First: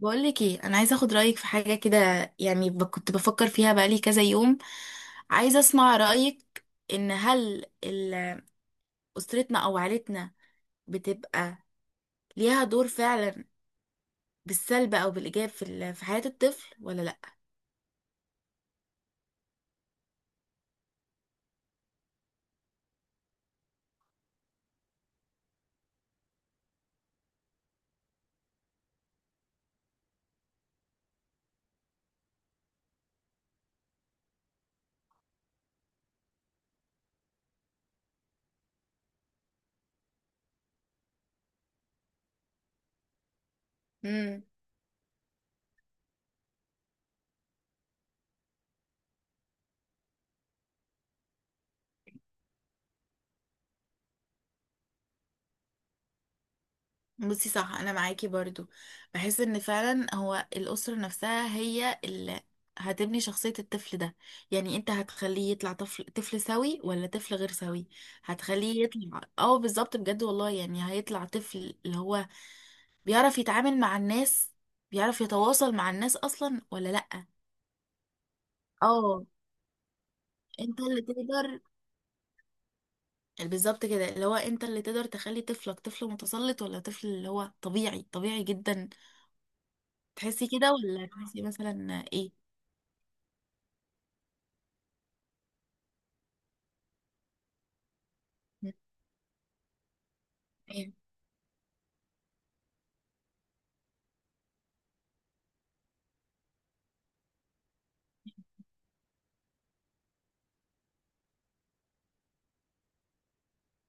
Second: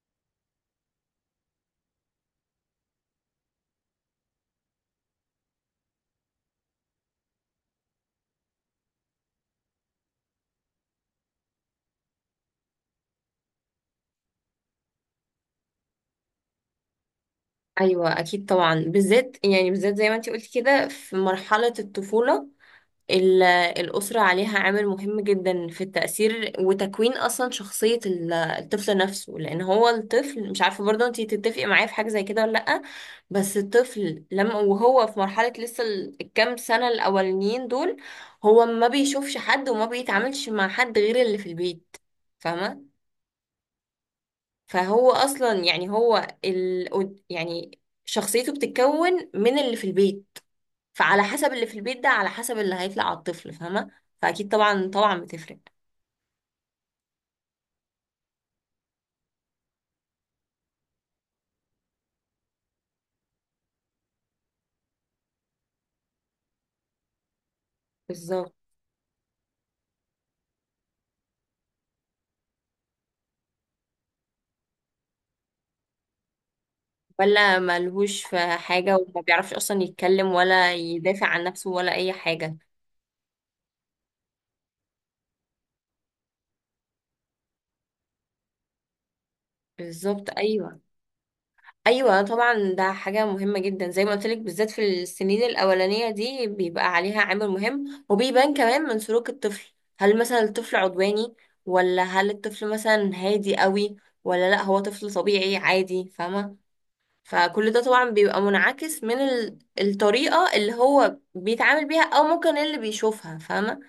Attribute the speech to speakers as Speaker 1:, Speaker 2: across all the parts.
Speaker 1: بقولك ايه انا عايزه اخد رايك في حاجه كده. يعني كنت بفكر فيها بقالي كذا يوم. عايزه اسمع رايك، ان هل اسرتنا او عائلتنا بتبقى ليها دور فعلا بالسلب او بالايجاب في حياه الطفل ولا
Speaker 2: ايوه، اكيد طبعا، بالذات زي ما انت قلت كده، في مرحله الطفوله، ال- الاسره عليها عامل مهم جدا في التاثير وتكوين اصلا شخصيه الطفل نفسه، لان هو الطفل. مش عارفه، برضه انت تتفقي معايا في حاجه زي كده ولا لا. بس الطفل لما وهو في مرحله لسه الكام سنه الاولانيين دول، هو ما بيشوفش حد وما بيتعاملش مع حد غير اللي في البيت. فاهمه؟
Speaker 1: لا.
Speaker 2: فهو اصلا، يعني شخصيته بتتكون من اللي في البيت. فعلى حسب اللي في البيت ده، على حسب اللي هيطلع على الطفل. فاهمه؟ فاكيد طبعا طبعا بتفرق.
Speaker 1: بصي، صح، انا معاكي برضو. بحس ان فعلا هو الاسره نفسها هي اللي هتبني شخصيه الطفل ده. يعني انت هتخليه يطلع طفل سوي ولا طفل غير سوي.
Speaker 2: بالظبط.
Speaker 1: هتخليه يطلع، بالظبط، بجد والله يعني هيطلع طفل اللي هو بيعرف يتعامل مع الناس، بيعرف يتواصل مع الناس اصلا ولا لا.
Speaker 2: ولا ملهوش في حاجه وما
Speaker 1: اه،
Speaker 2: بيعرفش اصلا يتكلم ولا
Speaker 1: انت اللي
Speaker 2: يدافع عن
Speaker 1: تقدر.
Speaker 2: نفسه ولا اي حاجه.
Speaker 1: بالظبط كده، اللي هو انت اللي تقدر تخلي طفلك طفل متسلط ولا طفل اللي هو طبيعي، طبيعي جدا.
Speaker 2: بالظبط
Speaker 1: تحسي كده
Speaker 2: ايوه.
Speaker 1: ولا تحسي مثلا
Speaker 2: ايوه
Speaker 1: ايه؟
Speaker 2: طبعا، ده حاجه مهمه جدا زي ما قلت لك، بالذات في السنين الاولانيه دي بيبقى عليها عامل مهم، وبيبان كمان من سلوك الطفل. هل مثلا الطفل
Speaker 1: تمام.
Speaker 2: عدواني، ولا هل الطفل مثلا هادي قوي، ولا لا هو طفل طبيعي عادي. فاهمه؟ فكل ده طبعا بيبقى منعكس من الطريقه اللي هو بيتعامل بيها، او ممكن اللي بيشوفها. فاهمه؟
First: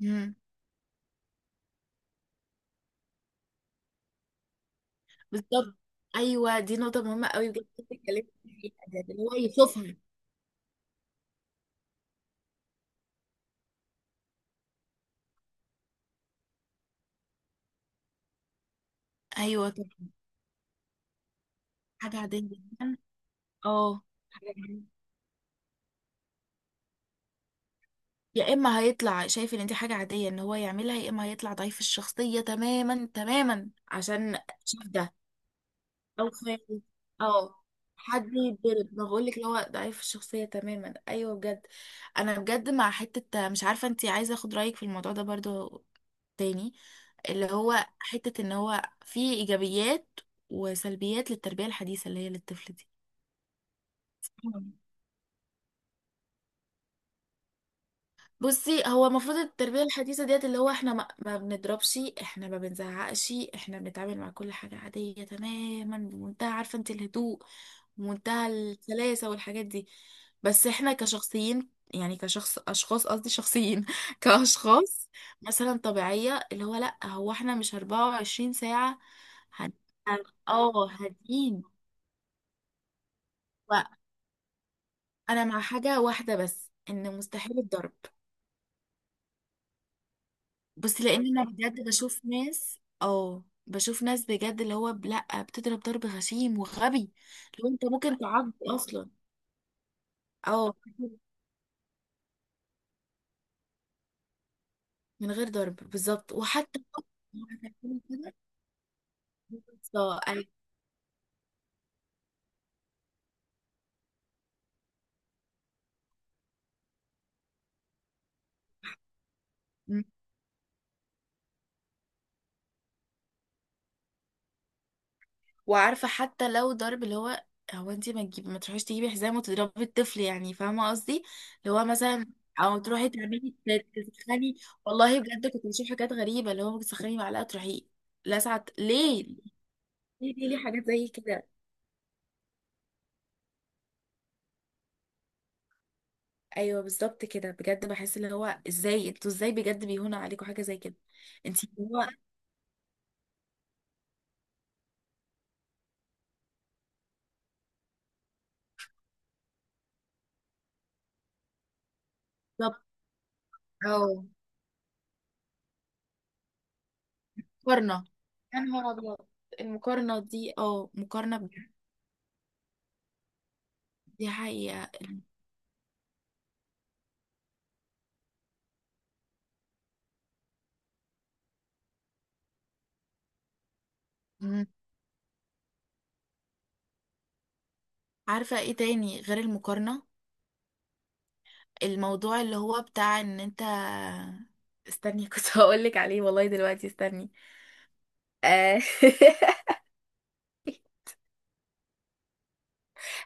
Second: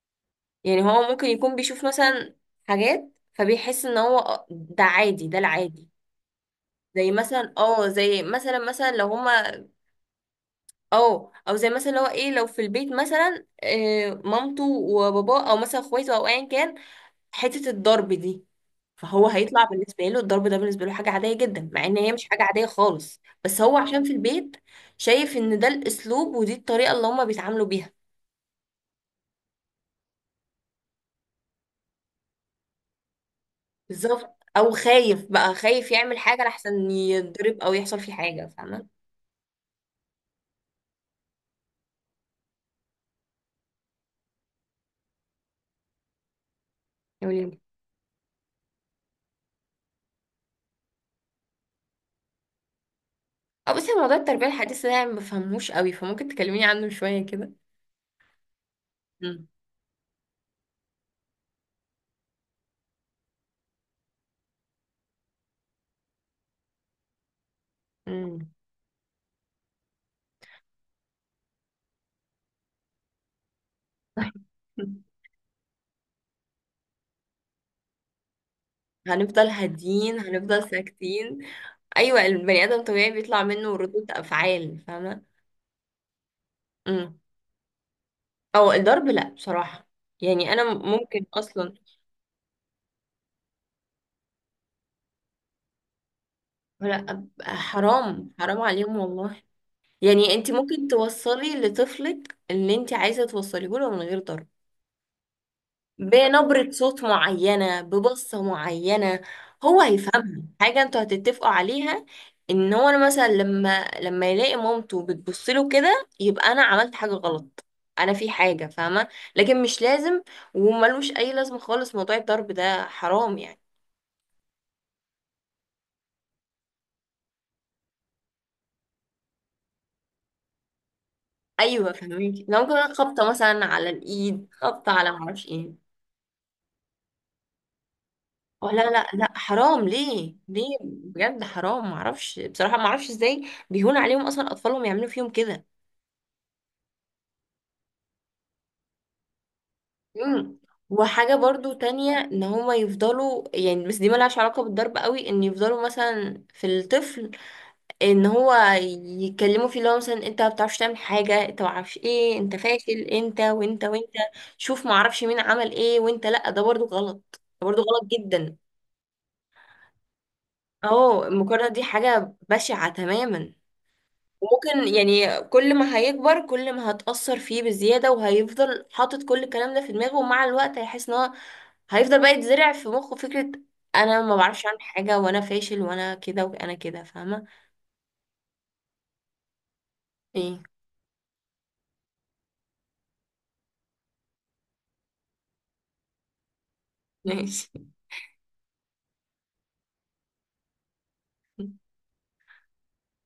Speaker 1: مم.
Speaker 2: يعني هو ممكن يكون بيشوف مثلا حاجات، فبيحس ان هو، ده عادي، ده
Speaker 1: بالظبط،
Speaker 2: العادي.
Speaker 1: ايوه، دي نقطه
Speaker 2: زي
Speaker 1: مهمه قوي
Speaker 2: مثلا
Speaker 1: بجد
Speaker 2: اه
Speaker 1: كنت
Speaker 2: زي
Speaker 1: اتكلمت
Speaker 2: مثلا
Speaker 1: فيها،
Speaker 2: مثلا
Speaker 1: ده
Speaker 2: لو
Speaker 1: اللي هو
Speaker 2: هما
Speaker 1: يشوفها.
Speaker 2: او او زي مثلا اللي هو ايه لو في البيت مثلا، مامته وباباه، او مثلا اخواته، او ايا كان، حته الضرب دي. فهو هيطلع
Speaker 1: ايوه، طب،
Speaker 2: بالنسبه له الضرب ده بالنسبه له حاجه عاديه جدا، مع ان هي
Speaker 1: حاجه
Speaker 2: مش
Speaker 1: عاديه
Speaker 2: حاجه عاديه
Speaker 1: جدا.
Speaker 2: خالص، بس هو
Speaker 1: اه
Speaker 2: عشان في
Speaker 1: حاجة
Speaker 2: البيت
Speaker 1: عادية.
Speaker 2: شايف ان ده الاسلوب ودي الطريقه اللي هما بيتعاملوا بيها.
Speaker 1: يا اما هيطلع شايف ان دي حاجه عاديه ان هو يعملها، يا اما هيطلع ضعيف الشخصيه تماما، تماما، عشان
Speaker 2: بالظبط، او
Speaker 1: شاف ده،
Speaker 2: خايف يعمل
Speaker 1: او
Speaker 2: حاجه
Speaker 1: خالي
Speaker 2: لحسن
Speaker 1: اه
Speaker 2: يتضرب او يحصل فيه
Speaker 1: حد
Speaker 2: حاجه. فاهمه؟
Speaker 1: يتضرب. ما بقولك اللي هو ضعيف الشخصيه تماما، ايوه بجد. انا بجد مع حته مش عارفه، انتي عايزه اخد رايك في الموضوع ده برضو تاني،
Speaker 2: يقول
Speaker 1: اللي
Speaker 2: لي.
Speaker 1: هو حته ان هو في ايجابيات وسلبيات للتربيه الحديثه اللي هي للطفل
Speaker 2: اه، بس موضوع التربيه
Speaker 1: دي.
Speaker 2: الحديثه ده أنا ما بفهموش قوي، فممكن تكلميني عنه شويه كده.
Speaker 1: بصي، هو المفروض التربية الحديثة ديت اللي هو احنا ما بنضربش، احنا ما بنزعقش، احنا بنتعامل مع كل حاجة عادية تماما، بمنتهى، عارفة انت، الهدوء ومنتهى
Speaker 2: امم.
Speaker 1: السلاسة والحاجات دي. بس احنا كشخصيين، يعني كشخص اشخاص قصدي شخصيين كاشخاص مثلا طبيعية، اللي هو لا، هو احنا مش 24 ساعة
Speaker 2: هنفضل
Speaker 1: هن-
Speaker 2: هادين، هنفضل ساكتين.
Speaker 1: هادين.
Speaker 2: ايوه، البني ادم طبيعي بيطلع منه ردود افعال. فاهمه؟
Speaker 1: وانا مع حاجة واحدة بس، ان
Speaker 2: امم.
Speaker 1: مستحيل الضرب.
Speaker 2: او الضرب لا بصراحه، يعني انا
Speaker 1: بس
Speaker 2: ممكن
Speaker 1: لان انا
Speaker 2: اصلا...
Speaker 1: بجد بشوف ناس بجد اللي هو لا، بتضرب ضرب غشيم
Speaker 2: لا،
Speaker 1: وغبي.
Speaker 2: أبقى
Speaker 1: لو انت ممكن
Speaker 2: حرام،
Speaker 1: تعض
Speaker 2: حرام عليهم
Speaker 1: اصلا،
Speaker 2: والله. يعني انت
Speaker 1: اه
Speaker 2: ممكن توصلي لطفلك اللي انت عايزه توصليه له من غير ضرب،
Speaker 1: من غير ضرب بالظبط.
Speaker 2: بنبرة
Speaker 1: وحتى
Speaker 2: صوت
Speaker 1: لو
Speaker 2: معينة،
Speaker 1: هتعملي كده،
Speaker 2: ببصة معينة هو
Speaker 1: بالظبط.
Speaker 2: هيفهمها.
Speaker 1: أيوة.
Speaker 2: حاجة انتوا هتتفقوا عليها، ان هو انا مثلا لما يلاقي مامته بتبص له كده، يبقى انا عملت حاجة غلط. انا في حاجة. فاهمة؟ لكن مش
Speaker 1: مم.
Speaker 2: لازم. وملوش اي لازمة خالص موضوع الضرب ده، حرام يعني.
Speaker 1: وعارفه، حتى لو ضرب اللي هو انت ما تجيبي، ما تروحيش تجيبي حزام وتضربي الطفل يعني، فاهمه قصدي. اللي هو
Speaker 2: ايوه
Speaker 1: مثلا
Speaker 2: فهميكي، لو
Speaker 1: او
Speaker 2: ممكن
Speaker 1: تروحي
Speaker 2: خبطة
Speaker 1: تعملي،
Speaker 2: مثلا على الايد،
Speaker 1: تسخني.
Speaker 2: خبطة على
Speaker 1: والله
Speaker 2: معرفش
Speaker 1: بجد كنت
Speaker 2: ايه.
Speaker 1: بشوف حاجات غريبه، اللي هو ممكن تسخني معلقه تروحي
Speaker 2: أو
Speaker 1: لسعت
Speaker 2: لا لا
Speaker 1: ليه.
Speaker 2: لا حرام،
Speaker 1: ليه،
Speaker 2: ليه؟
Speaker 1: ليه، ليه،
Speaker 2: ليه
Speaker 1: حاجات زي
Speaker 2: بجد
Speaker 1: كده؟
Speaker 2: حرام؟ معرفش بصراحة، معرفش ازاي بيهون عليهم اصلا اطفالهم يعملوا فيهم كده.
Speaker 1: ايوه، بالظبط كده بجد، بحس اللي هو ازاي انتوا، ازاي بجد بيهونوا عليكم
Speaker 2: مم.
Speaker 1: حاجه زي كده.
Speaker 2: وحاجة
Speaker 1: انت
Speaker 2: برضو
Speaker 1: هو
Speaker 2: تانية، ان هما يفضلوا يعني، بس دي ملهاش علاقة بالضرب قوي، ان يفضلوا مثلا في الطفل، ان هو يتكلموا فيه، اللي هو مثلا انت ما بتعرفش تعمل حاجة، انت ما اعرفش ايه، انت
Speaker 1: بالظبط.
Speaker 2: فاشل، انت وانت وانت،
Speaker 1: اه
Speaker 2: شوف ما اعرفش مين عمل ايه وانت. لا، ده برضو غلط، ده برضو غلط
Speaker 1: مقارنه.
Speaker 2: جدا.
Speaker 1: يا نهار ابيض. المقارنه دي،
Speaker 2: اه،
Speaker 1: مقارنه
Speaker 2: المقارنة
Speaker 1: بجد،
Speaker 2: دي حاجة بشعة تماما.
Speaker 1: دي حقيقه.
Speaker 2: وممكن يعني كل ما هيكبر كل ما هتأثر فيه بزيادة، وهيفضل حاطط كل الكلام ده في دماغه، ومع الوقت هيحس ان هو هيفضل بقى يتزرع في مخه فكرة: انا ما بعرفش
Speaker 1: مم.
Speaker 2: اعمل حاجة، وانا فاشل، وانا كده وانا كده. فاهمة؟
Speaker 1: عارفه ايه تاني غير المقارنه؟
Speaker 2: ايه؟
Speaker 1: الموضوع اللي هو بتاع ان انت، استني كنت هقول لك عليه والله، دلوقتي استني.
Speaker 2: ماشي.
Speaker 1: آه.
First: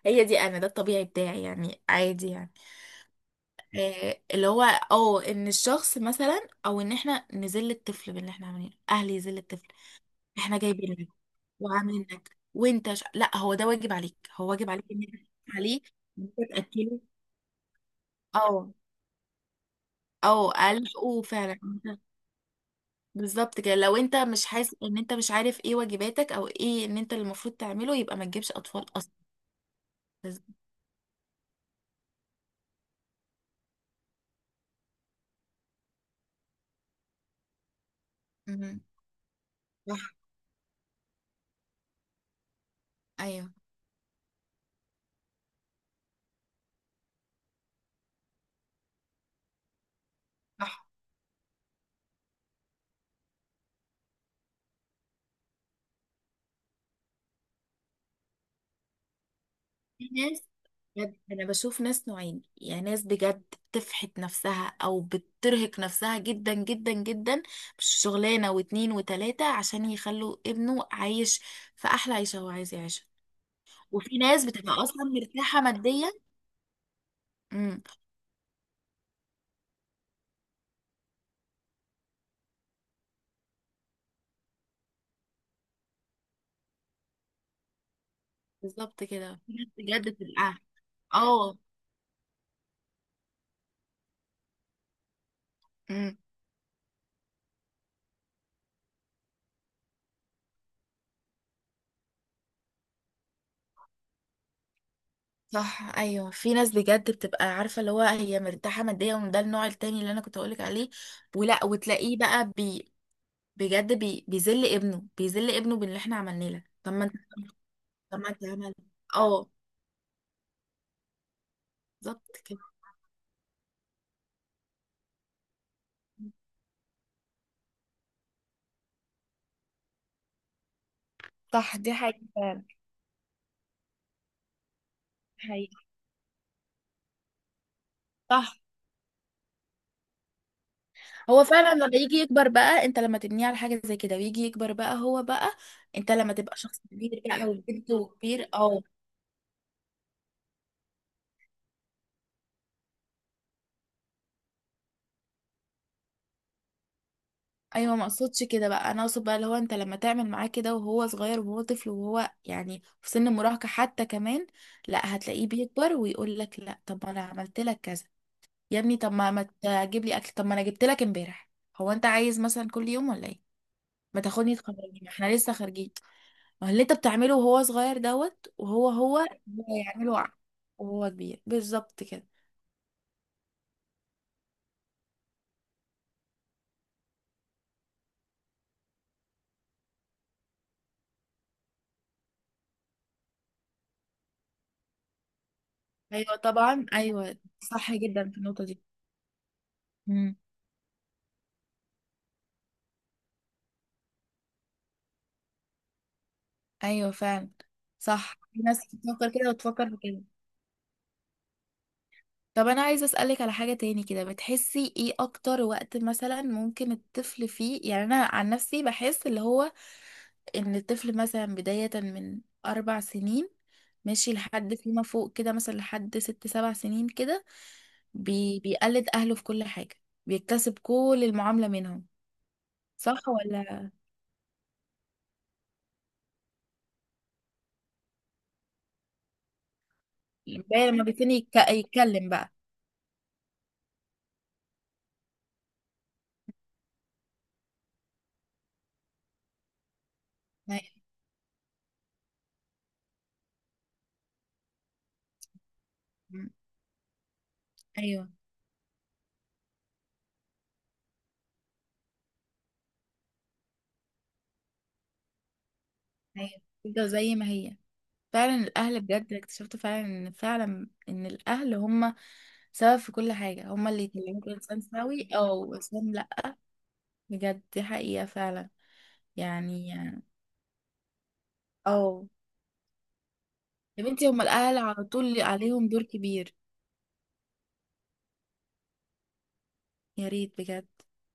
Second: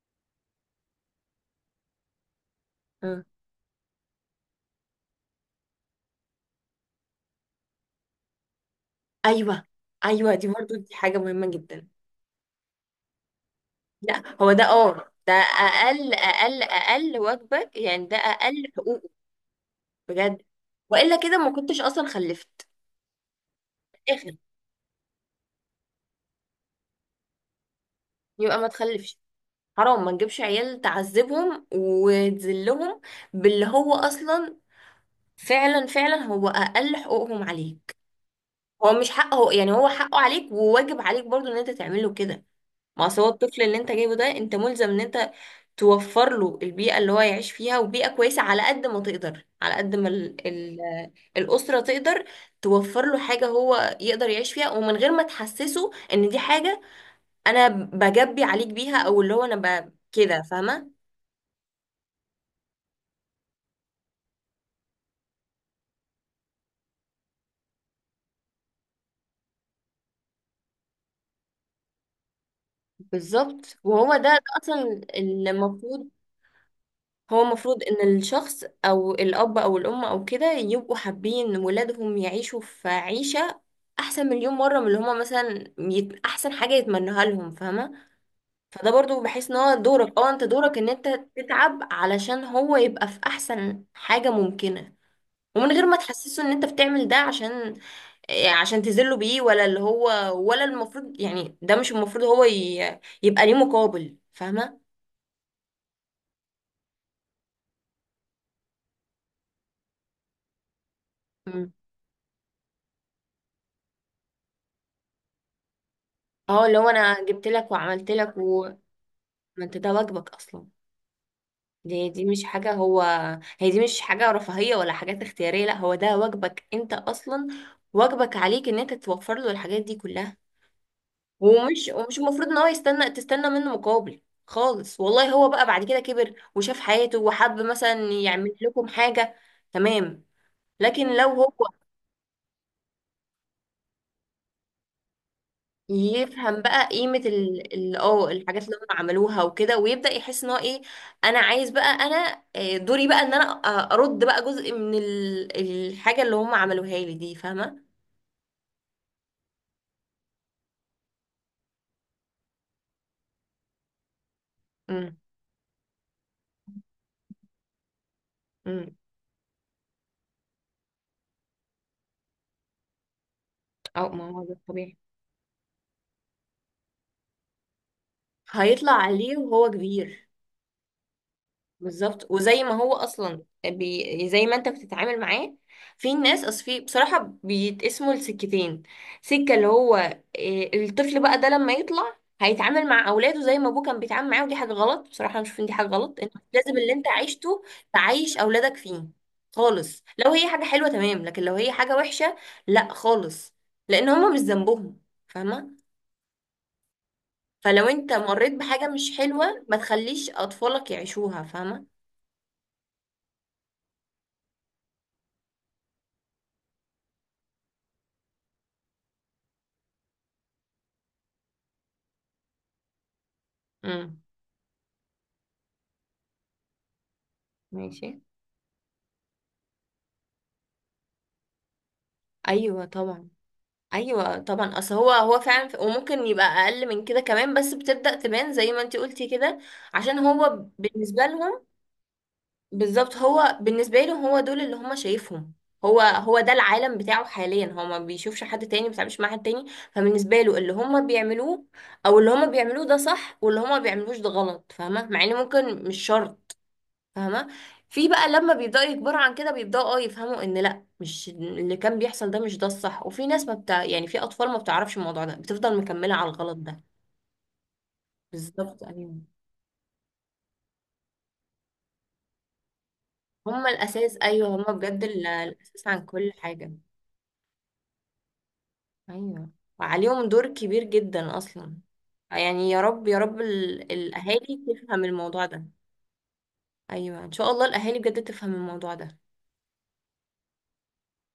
Speaker 1: هي دي انا، ده الطبيعي بتاعي يعني عادي يعني.
Speaker 2: آه.
Speaker 1: اللي هو اه ان الشخص مثلا او ان احنا نذل الطفل باللي احنا عاملينه، اهل يذل
Speaker 2: ايوه
Speaker 1: الطفل.
Speaker 2: ايوه، دي
Speaker 1: احنا
Speaker 2: برضو دي
Speaker 1: جايبينك
Speaker 2: حاجة مهمة جدا.
Speaker 1: وعاملين لك وانت لا، هو ده واجب
Speaker 2: لا
Speaker 1: عليك، هو
Speaker 2: هو ده
Speaker 1: واجب عليك ان
Speaker 2: اه
Speaker 1: انت تدوس
Speaker 2: ده
Speaker 1: عليه،
Speaker 2: اقل
Speaker 1: ان انت
Speaker 2: اقل
Speaker 1: تاكله.
Speaker 2: اقل واجبك يعني، ده اقل
Speaker 1: اه
Speaker 2: حقوقه، بجد.
Speaker 1: اه
Speaker 2: والا
Speaker 1: الحقه
Speaker 2: كده ما
Speaker 1: فعلا
Speaker 2: كنتش
Speaker 1: انت-
Speaker 2: اصلا خلفت.
Speaker 1: بالظبط كده، لو انت
Speaker 2: اخر.
Speaker 1: مش حاسس ان انت مش عارف ايه واجباتك، او ايه ان انت اللي المفروض تعمله، يبقى ما تجيبش
Speaker 2: يبقى ما
Speaker 1: اطفال اصلا.
Speaker 2: تخلفش. حرام، ما نجيبش عيال تعذبهم وتذلهم باللي هو اصلا. فعلا فعلا هو اقل حقوقهم عليك.
Speaker 1: مهم.
Speaker 2: هو مش حقه يعني، هو
Speaker 1: صح.
Speaker 2: حقه عليك وواجب عليك برضو ان انت تعمله كده. ما أصل هو
Speaker 1: ايوه.
Speaker 2: الطفل اللي انت جايبه ده، انت ملزم ان انت توفر له البيئة اللي هو يعيش فيها، وبيئة كويسة على قد ما تقدر، على قد ما ال ال
Speaker 1: صح.
Speaker 2: الأسرة تقدر توفر له حاجة هو يقدر يعيش فيها، ومن غير ما تحسسه ان دي حاجة انا بجبي عليك بيها، او اللي هو انا
Speaker 1: في
Speaker 2: كده.
Speaker 1: ناس
Speaker 2: فاهمة؟
Speaker 1: بجد، انا بشوف ناس نوعين يعني، ناس بجد بتفحت نفسها او بترهق نفسها جدا، جدا، جدا، مش شغلانه واتنين وتلاته عشان يخلوا ابنه عايش في احلى عيشه هو عايز يعيشها.
Speaker 2: بالظبط، وهو ده,
Speaker 1: وفي
Speaker 2: ده
Speaker 1: ناس بتبقى
Speaker 2: اصلا
Speaker 1: اصلا مرتاحه
Speaker 2: المفروض.
Speaker 1: ماديا.
Speaker 2: هو المفروض
Speaker 1: امم
Speaker 2: ان الشخص او الاب او الام او كده يبقوا حابين ولادهم يعيشوا في عيشة احسن مليون مرة من اللي هما مثلا احسن حاجة يتمنوها لهم. فاهمة؟ فده
Speaker 1: بالظبط
Speaker 2: برضو
Speaker 1: كده.
Speaker 2: بحس
Speaker 1: في
Speaker 2: ان
Speaker 1: ناس
Speaker 2: هو
Speaker 1: بجد
Speaker 2: دورك، اه انت
Speaker 1: بتبقى
Speaker 2: دورك ان انت
Speaker 1: اه
Speaker 2: تتعب علشان هو يبقى في احسن حاجة ممكنة، ومن غير ما
Speaker 1: امم
Speaker 2: تحسسه ان انت بتعمل ده عشان إيه، عشان تذله بيه، ولا اللي هو، ولا المفروض يعني، ده مش المفروض هو يبقى ليه مقابل. فاهمة؟
Speaker 1: صح، ايوه. في ناس بجد بتبقى عارفه اللي هو هي مرتاحه ماديا، وده النوع التاني اللي انا كنت اقولك عليه. ولا
Speaker 2: مم.
Speaker 1: وتلاقيه بقى بجد بيذل ابنه باللي احنا عملناه
Speaker 2: اه،
Speaker 1: لك.
Speaker 2: لو
Speaker 1: طب ما انت
Speaker 2: انا جبت لك وعملت
Speaker 1: طب ما
Speaker 2: لك،
Speaker 1: انت عمل
Speaker 2: وما
Speaker 1: اه
Speaker 2: انت ده واجبك اصلا. دي
Speaker 1: بالظبط
Speaker 2: مش
Speaker 1: كده.
Speaker 2: حاجه هو. هي دي مش حاجه رفاهيه ولا حاجات اختياريه، لا هو ده واجبك انت اصلا، واجبك عليك ان انت توفر له الحاجات دي كلها.
Speaker 1: صح،
Speaker 2: ومش
Speaker 1: دي
Speaker 2: ومش
Speaker 1: حقيقة
Speaker 2: المفروض ان
Speaker 1: فعلا.
Speaker 2: هو يستنى، تستنى منه مقابل خالص والله. هو بقى
Speaker 1: حقيقة.
Speaker 2: بعد كده كبر وشاف حياته وحب مثلا يعمل
Speaker 1: صح.
Speaker 2: لكم حاجه، تمام. لكن لو
Speaker 1: هو
Speaker 2: هو
Speaker 1: فعلا لما يجي يكبر بقى، انت لما تبنيه على حاجه زي كده ويجي يكبر بقى، هو بقى انت لما تبقى
Speaker 2: يفهم
Speaker 1: شخص
Speaker 2: بقى قيمة
Speaker 1: كبير بقى وجد وكبير،
Speaker 2: الحاجات اللي
Speaker 1: اه.
Speaker 2: هم عملوها وكده، ويبدأ يحس ان هو ايه، انا عايز بقى، دوري بقى ان انا، ارد بقى جزء من الحاجة اللي هم عملوها لي دي. فاهمة؟
Speaker 1: ايوه، ما اقصدش كده بقى، انا اقصد بقى اللي هو انت لما تعمل معاه كده وهو صغير وهو طفل وهو يعني في سن المراهقه حتى كمان،
Speaker 2: امم،
Speaker 1: لا، هتلاقيه بيكبر ويقول لك لا، طب ما انا عملت لك كذا يا
Speaker 2: امم.
Speaker 1: ابني. طب ما تجيب لي اكل، طب ما انا جبت لك امبارح. هو انت عايز مثلا كل يوم ولا ايه؟
Speaker 2: اه،
Speaker 1: ما
Speaker 2: ما هو
Speaker 1: تاخدني
Speaker 2: ده طبيعي.
Speaker 1: تخرجني، ما احنا لسه خارجين. ما هو اللي انت بتعمله وهو صغير دوت، وهو
Speaker 2: هيطلع
Speaker 1: هو هو
Speaker 2: عليه وهو
Speaker 1: يعمله
Speaker 2: كبير.
Speaker 1: وهو كبير بالظبط كده.
Speaker 2: بالظبط. وزي ما هو اصلا زي ما انت بتتعامل معاه. في ناس، اصل، في بصراحه، بيتقسموا لسكتين. سكه اللي هو إيه، الطفل بقى ده لما يطلع هيتعامل مع اولاده زي ما ابوه كان بيتعامل معاه. ودي حاجه غلط بصراحه، انا بشوف ان دي حاجه غلط، انت
Speaker 1: ايوه،
Speaker 2: لازم
Speaker 1: طبعا،
Speaker 2: اللي انت
Speaker 1: ايوه.
Speaker 2: عايشته
Speaker 1: صح جدا
Speaker 2: تعيش
Speaker 1: في النقطه
Speaker 2: اولادك
Speaker 1: دي.
Speaker 2: فيه خالص، لو
Speaker 1: امم،
Speaker 2: هي حاجه حلوه تمام، لكن لو هي حاجه وحشه لا خالص، لان هما مش ذنبهم. فاهمه؟
Speaker 1: ايوه فعلا.
Speaker 2: فلو انت
Speaker 1: صح،
Speaker 2: مريت
Speaker 1: في ناس
Speaker 2: بحاجه مش
Speaker 1: بتفكر كده
Speaker 2: حلوه ما
Speaker 1: وتفكر في كده.
Speaker 2: تخليش اطفالك يعيشوها. فاهمه؟
Speaker 1: طب انا عايزه اسالك على حاجه تاني كده، بتحسي ايه اكتر وقت مثلا ممكن الطفل فيه؟ يعني انا عن نفسي بحس اللي هو ان الطفل مثلا بدايه من 4 سنين
Speaker 2: امم.
Speaker 1: ماشي لحد فيما فوق كده، مثلا لحد 6 7 سنين كده،
Speaker 2: ماشي.
Speaker 1: بيقلد اهله في كل حاجه، بيكتسب كل المعامله منهم،
Speaker 2: ايوه
Speaker 1: صح
Speaker 2: طبعا.
Speaker 1: ولا؟
Speaker 2: ايوه طبعا، اصل هو فعلا، وممكن يبقى اقل من كده كمان، بس بتبدأ تبان زي ما انتي قلتي كده. عشان هو
Speaker 1: بقى لما
Speaker 2: بالنسبة
Speaker 1: بيبتدي
Speaker 2: لهم.
Speaker 1: يتكلم بقى.
Speaker 2: بالظبط، هو بالنسبة لهم هو دول اللي هم شايفهم. هو ده العالم بتاعه حاليا، هو ما بيشوفش حد تاني، ما بيتعاملش مع حد تاني. فبالنسبة له
Speaker 1: أيوه،
Speaker 2: اللي هم بيعملوه ده صح، واللي هم ما بيعملوش ده غلط. فاهمة؟ مع ان ممكن مش شرط. فاهمة؟ في بقى
Speaker 1: أيوه،
Speaker 2: لما بيبدأوا يكبروا عن كده، بيبدأوا يفهموا ان لا، مش اللي كان بيحصل ده، مش ده الصح، وفي ناس ما بتاع يعني في اطفال ما بتعرفش الموضوع ده بتفضل مكملة على
Speaker 1: أيوه.
Speaker 2: الغلط ده.
Speaker 1: كده زي ما هي فعلا
Speaker 2: بالظبط
Speaker 1: الاهل،
Speaker 2: ايوه.
Speaker 1: بجد اكتشفت فعلا ان فعلا ان الاهل هم سبب في كل حاجه،
Speaker 2: هما
Speaker 1: هم اللي
Speaker 2: الاساس، ايوه
Speaker 1: يطلعوك
Speaker 2: هما
Speaker 1: انسان
Speaker 2: بجد
Speaker 1: سوي او
Speaker 2: الاساس عن
Speaker 1: انسان
Speaker 2: كل
Speaker 1: لا.
Speaker 2: حاجة.
Speaker 1: بجد دي حقيقه فعلا.
Speaker 2: ايوه،
Speaker 1: يعني
Speaker 2: وعليهم دور كبير جدا اصلا.
Speaker 1: اه
Speaker 2: آه يعني، يا رب يا رب
Speaker 1: يا بنتي، هم
Speaker 2: الاهالي
Speaker 1: الاهل
Speaker 2: تفهم
Speaker 1: على طول
Speaker 2: الموضوع ده.
Speaker 1: عليهم دور كبير.
Speaker 2: ايوه ان شاء الله الاهالي بجد تفهم الموضوع ده.
Speaker 1: يا ريت بجد